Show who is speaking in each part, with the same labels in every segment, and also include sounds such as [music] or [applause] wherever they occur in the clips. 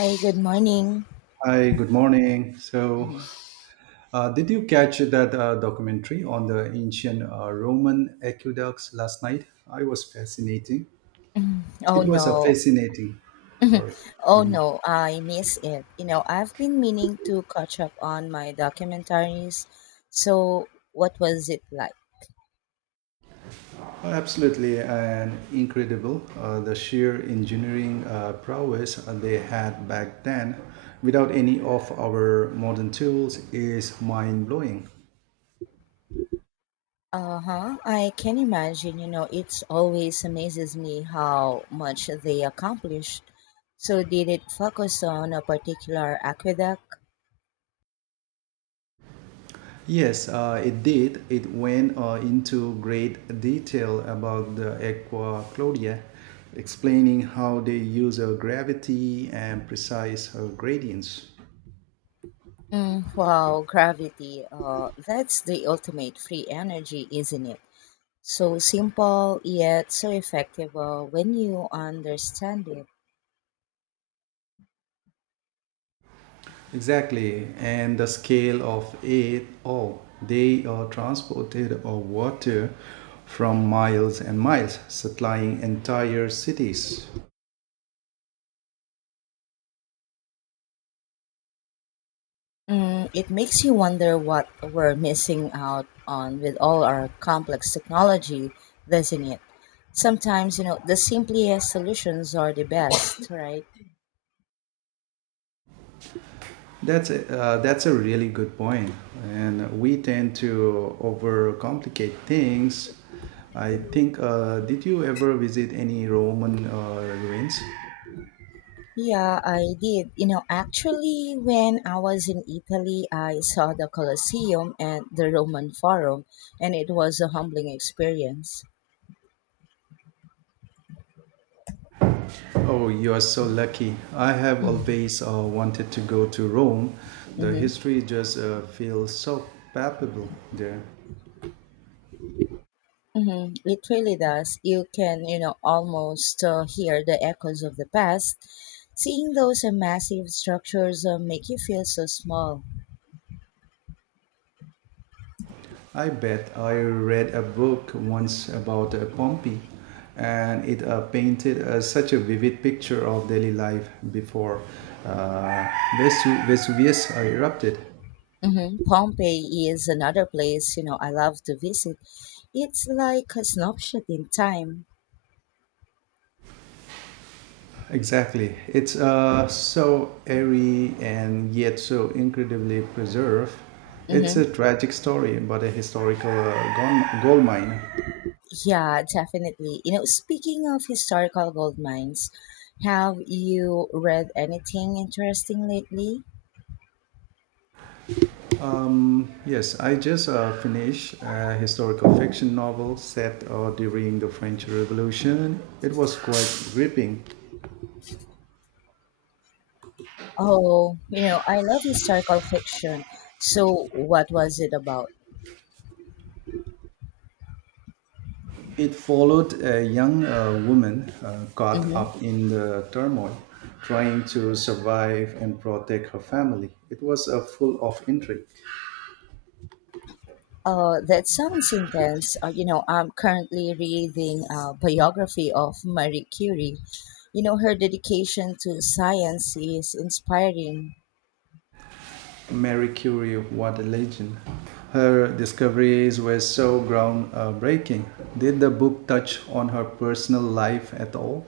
Speaker 1: Hi, good morning.
Speaker 2: Hi, good morning. So,
Speaker 1: Mhm.
Speaker 2: did you catch that documentary on the ancient Roman aqueducts last night? I was fascinating.
Speaker 1: Mhm. Oh
Speaker 2: It was a
Speaker 1: no.
Speaker 2: fascinating. Sorry.
Speaker 1: [laughs] Oh no, I miss it. You know, I've been meaning to catch up on my documentaries. So, what was it like?
Speaker 2: Absolutely and incredible. The sheer engineering prowess they had back then, without any of our modern tools, is mind blowing.
Speaker 1: Uh huh. I can imagine, you know, it's always amazes me how much they accomplish. So, did it focus on a particular aqueduct?
Speaker 2: Yes, it did. It went into great detail about the Aqua Claudia, explaining how they use gravity and precise gradients.
Speaker 1: Mm, wow, gravity. That's the ultimate free energy, isn't it? So simple yet so effective when you understand it.
Speaker 2: Exactly, and the scale of it all. They transported water from miles and miles, supplying entire cities.
Speaker 1: Mm, it makes you wonder what we're missing out on with all our complex technology, doesn't it? Sometimes, you know, the simplest solutions are the best, [coughs] right?
Speaker 2: That's a really good point, and we tend to overcomplicate things. I think. Did you ever visit any Roman ruins?
Speaker 1: Yeah, I did. You know, actually, when I was in Italy, I saw the Colosseum and the Roman Forum, and it was a humbling experience.
Speaker 2: Oh, you are so lucky. I have always wanted to go to Rome. The
Speaker 1: Mm-hmm.
Speaker 2: history just feels so palpable there.
Speaker 1: Mhm, it really does. You can, you know, almost hear the echoes of the past. Seeing those massive structures make you feel so small.
Speaker 2: I bet I read a book once about Pompeii, and it painted such a vivid picture of daily life before uh, Vesuvius erupted.
Speaker 1: Hmm. Pompeii is another place, you know, I love to visit. It's like a snapshot in time.
Speaker 2: Exactly. It's so airy and yet so incredibly preserved. It's
Speaker 1: Hmm.
Speaker 2: a tragic story, but a historical gold mine.
Speaker 1: Yeah, definitely. You know, speaking of historical gold mines, have you read anything interesting lately?
Speaker 2: Yes, I just finished a historical fiction novel set during the French Revolution. It was quite gripping.
Speaker 1: Oh, you know, I love historical fiction. So, what was it about?
Speaker 2: It followed a young woman caught
Speaker 1: Mm-hmm.
Speaker 2: up in the turmoil, trying to survive and protect her family. It was full of intrigue.
Speaker 1: That sounds intense. You know, I'm currently reading a biography of Marie Curie. You know, her dedication to science is inspiring.
Speaker 2: Mary Curie, what a legend! Her discoveries were so groundbreaking. Did the book touch on her personal life at all?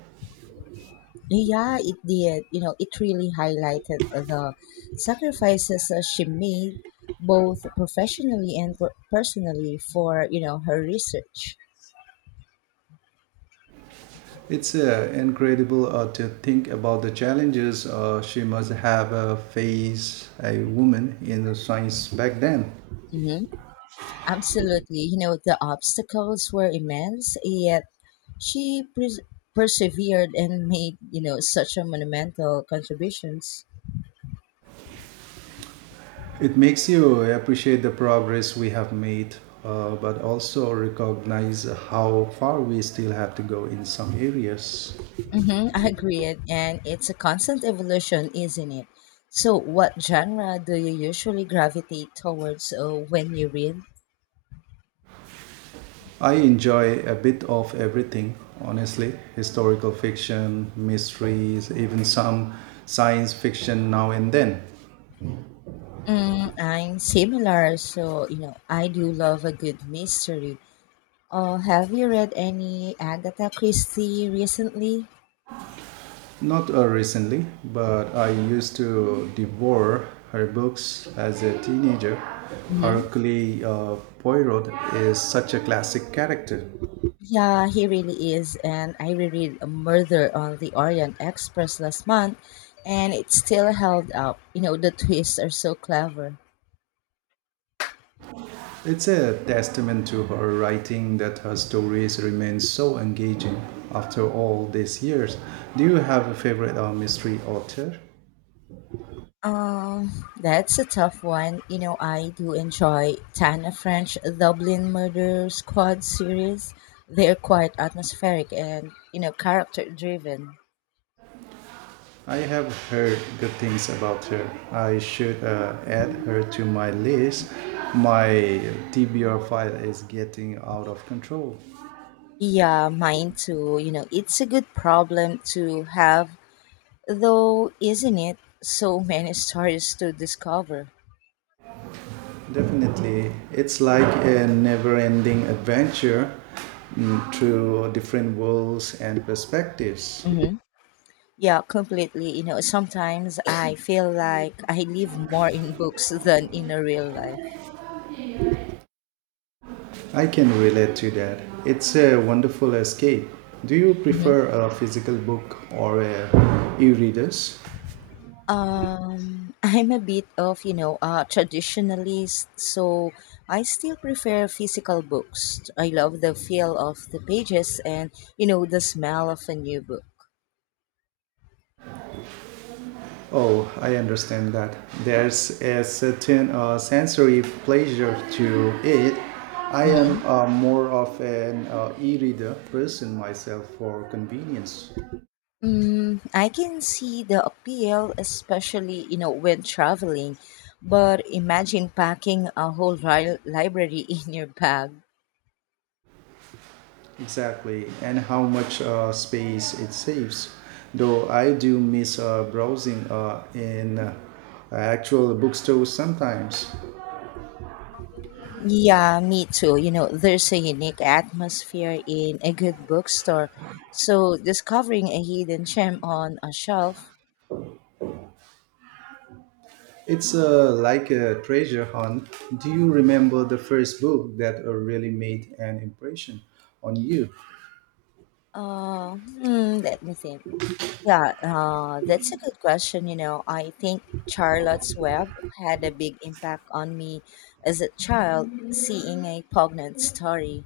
Speaker 1: Yeah, it did. You know, it really highlighted the sacrifices she made, both professionally and personally, for, you know, her research.
Speaker 2: It's incredible to think about the challenges she must have faced a woman in the science back then.
Speaker 1: Mm-hmm. Absolutely. You know, the obstacles were immense, yet She pres persevered and made, you know, such a monumental contributions.
Speaker 2: It makes you appreciate the progress we have made, but also recognize how far we still have to go in some areas.
Speaker 1: Mm-hmm, I agree it, and it's a constant evolution, isn't it? So, what genre do you usually gravitate towards when you read?
Speaker 2: I enjoy a bit of everything, honestly historical fiction, mysteries, even some science fiction now and then.
Speaker 1: Mm, I'm similar, so you know, I do love a good mystery. Have you read any Agatha Christie recently?
Speaker 2: Not recently, but I used to devour her books as a teenager.
Speaker 1: Mhm.
Speaker 2: Hercule Poirot is such a classic character.
Speaker 1: Yeah, he really is. And I reread A Murder on the Orient Express last month, and it still held up. You know, the twists are so clever.
Speaker 2: It's a testament to her writing that her stories remain so engaging after all these years. Do you have a favorite mystery author?
Speaker 1: Um, that's a tough one. You know, I do enjoy Tana French Dublin Murder Squad series. They're quite atmospheric and, you know, character driven.
Speaker 2: I have heard good things about her. I should add her to my list. My TBR file is getting out of control.
Speaker 1: Yeah, mine too. You know, it's a good problem to have, though, isn't it? So many stories to discover.
Speaker 2: Definitely. It's like a never ending adventure mm, through different worlds and perspectives.
Speaker 1: Mhm. Yeah, completely. You know, sometimes I feel like I live more in books [laughs] than in a real life.
Speaker 2: I can relate to that. It's a wonderful escape. Do you
Speaker 1: Hmm.
Speaker 2: prefer a physical book or a e-readers?
Speaker 1: I'm a bit of, you know, a traditionalist, so I still prefer physical books. I love the feel of the pages and, you know, the smell of a new book.
Speaker 2: Oh, I understand that. There's a certain sensory pleasure to it. I am
Speaker 1: Hmm.
Speaker 2: more of an e-reader person myself for convenience.
Speaker 1: Mm, I can see the appeal, especially, you know, when traveling. But imagine packing a whole library [laughs] in your bag.
Speaker 2: Exactly, and how much space it saves. Though I do miss browsing in actual bookstores sometimes.
Speaker 1: Yeah, me too. You know, there's a unique atmosphere in a good bookstore. So discovering a hidden gem on a shelf.
Speaker 2: It's like a treasure hunt. Do you remember the first book that really made an impression on you?
Speaker 1: Let me think. Yeah, that's a good question. You know, I think Charlotte's Web had a big impact on me as a child, seeing a poignant story.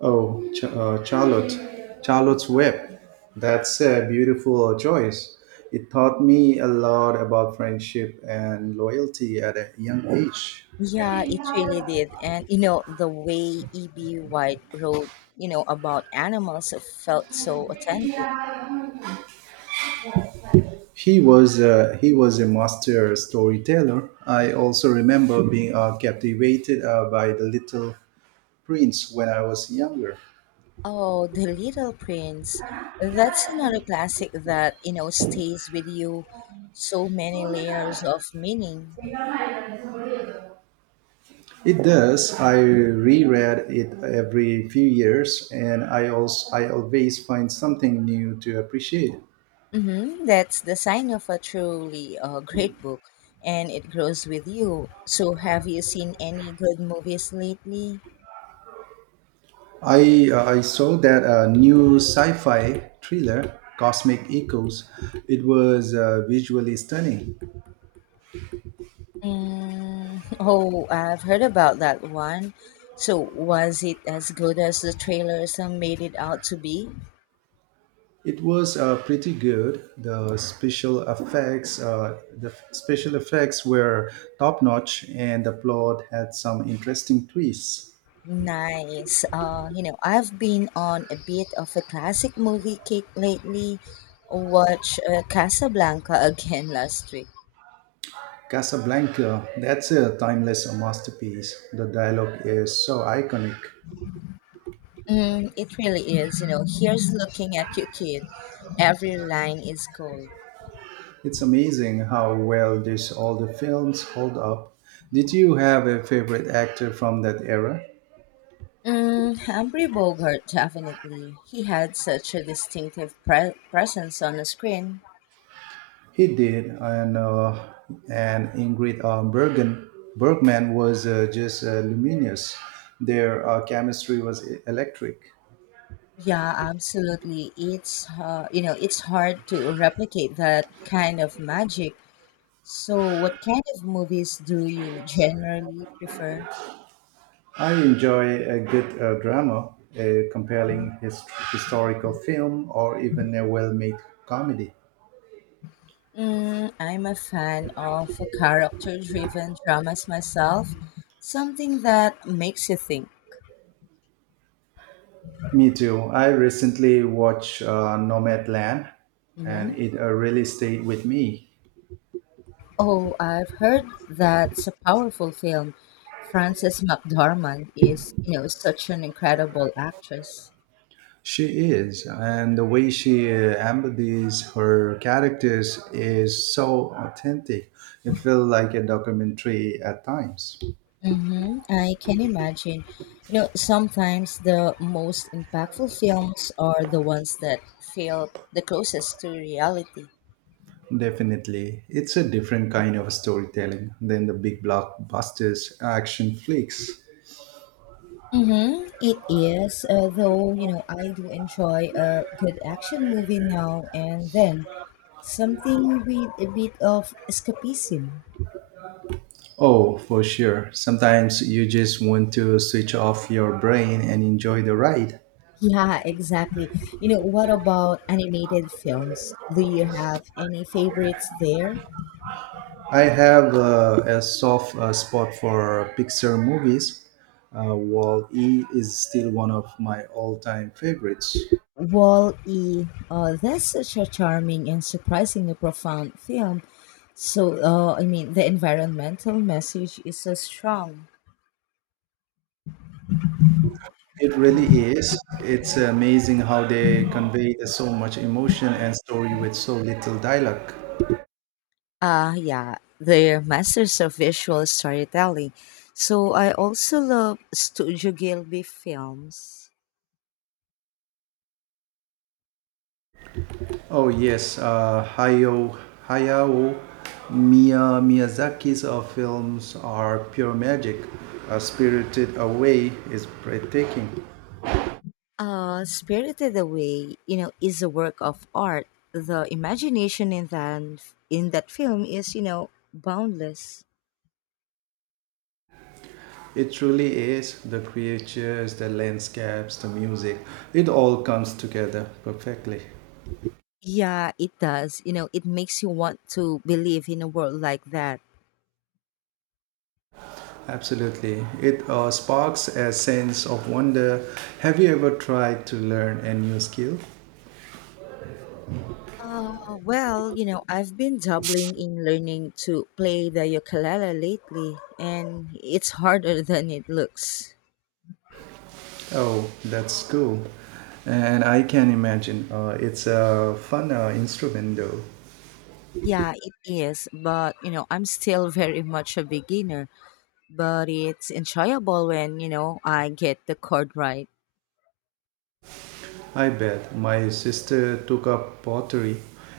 Speaker 2: Oh, Charlotte's Web. That's a beautiful choice. It taught me a lot about friendship and loyalty at a young age.
Speaker 1: Yeah, it really did. And, you know, the way E.B. White wrote, you know, about animals felt so authentic.
Speaker 2: He was a master storyteller. I also remember being captivated by the Little Prince when I was younger.
Speaker 1: Oh, The Little Prince. That's another classic that, you know, stays with you so many layers of meaning.
Speaker 2: It does. I reread it every few years, and I always find something new to appreciate.
Speaker 1: Hmm. That's the sign of a truly great book, and it grows with you. So, have you seen any good movies lately?
Speaker 2: I saw that new sci-fi thriller, Cosmic Echoes. It was visually stunning.
Speaker 1: Mm, [laughs] oh, I've heard about that one. So, was it as good as the trailers made it out to be?
Speaker 2: It was pretty good. The special effects were top notch, and the plot had some interesting twists.
Speaker 1: Nice. You know, I've been on a bit of a classic movie kick lately. Watch Casablanca [laughs] again last week.
Speaker 2: Casablanca, that's a timeless masterpiece. The dialogue is so iconic.
Speaker 1: Mm, it really is. You know, here's looking at you, kid. Every line is gold.
Speaker 2: It's amazing how well these older films hold up. Did you have a favorite actor from that era?
Speaker 1: Mm, Humphrey Bogart, definitely. He had such a distinctive presence on the screen.
Speaker 2: He did, and Ingrid Bergen Bergman was just luminous. Their chemistry was electric.
Speaker 1: Yeah, absolutely. It's hard to replicate that kind of magic. So, what kind of movies do you generally prefer?
Speaker 2: I enjoy a good drama, a compelling historical film, or even a well-made comedy.
Speaker 1: Mm, I'm a fan of character driven dramas myself, something that makes you think.
Speaker 2: Me too. I recently watched Nomadland,
Speaker 1: Hmm.
Speaker 2: and it really stayed with me.
Speaker 1: Oh, I've heard that's a powerful film. Frances McDormand is, you know, such an incredible actress.
Speaker 2: She is, and the way she embodies her characters is so authentic. It feels like a documentary at times.
Speaker 1: Hmm. I can imagine. You know, sometimes the most impactful films are the ones that feel the closest to reality.
Speaker 2: Definitely, it's a different kind of storytelling than the big blockbusters action flicks.
Speaker 1: Mm-hmm. It is, though, you know, I do enjoy a good action movie now and then. Something with a bit of escapism.
Speaker 2: Oh, for sure. Sometimes you just want to switch off your brain and enjoy the ride.
Speaker 1: Yeah, exactly. You know, what about animated films? Do you have any favorites there?
Speaker 2: I have a soft spot for Pixar movies. Wall E is still one of my all time favorites.
Speaker 1: Wall-E, that's such a charming and surprisingly profound film. So, I mean, the environmental message is so strong.
Speaker 2: It really is. It's amazing how they convey so much emotion and story with so little dialogue.
Speaker 1: Yeah, they're masters of visual storytelling. So I also love Studio Gilby films.
Speaker 2: Oh, yes, Hayao Miyazaki's films are pure magic. Spirited Away is breathtaking.
Speaker 1: Spirited Away, you know, is a work of art. The imagination in that film is, you know, boundless.
Speaker 2: It truly is the creatures, the landscapes, the music. It all comes together perfectly.
Speaker 1: Yeah, it does. You know, it makes you want to believe in a world like that.
Speaker 2: Absolutely. It sparks a sense of wonder. Have you ever tried to learn a new skill?
Speaker 1: Uh, well, I've been dabbling in learning to play the ukulele lately, and it's harder than it looks.
Speaker 2: Oh, that's cool. And I can imagine it's a fun instrument though.
Speaker 1: Yeah, it is, but you know, I'm still [laughs] very much a beginner, but it's enjoyable when, you know, I get the chord right.
Speaker 2: I bet my sister took up pottery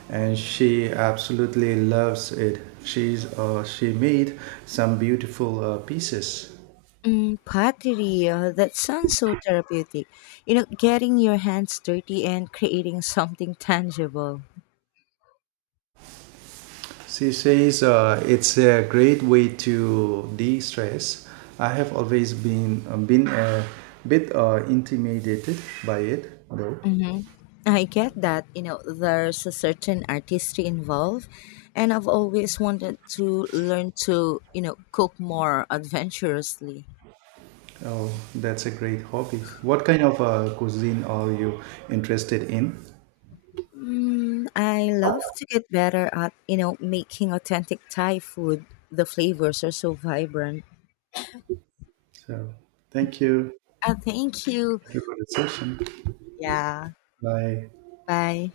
Speaker 2: and she absolutely loves it. She made some beautiful pieces.
Speaker 1: Mm, pottery, that sounds so therapeutic. You know, getting your hands dirty and creating something tangible.
Speaker 2: She says it's a great way to de-stress. I have always been a bit intimidated by it, though.
Speaker 1: Hmm. I get that, you know, there's a certain artistry involved, and I've always wanted to learn to, you know, cook more adventurously.
Speaker 2: Oh, that's a great hobby. What kind of cuisine are you interested in?
Speaker 1: Mm, I love to get better at, you know, making authentic Thai food. The flavors are so vibrant.
Speaker 2: So, thank you.
Speaker 1: Thank you.
Speaker 2: Thank you for the session.
Speaker 1: Yeah.
Speaker 2: Bye.
Speaker 1: Bye.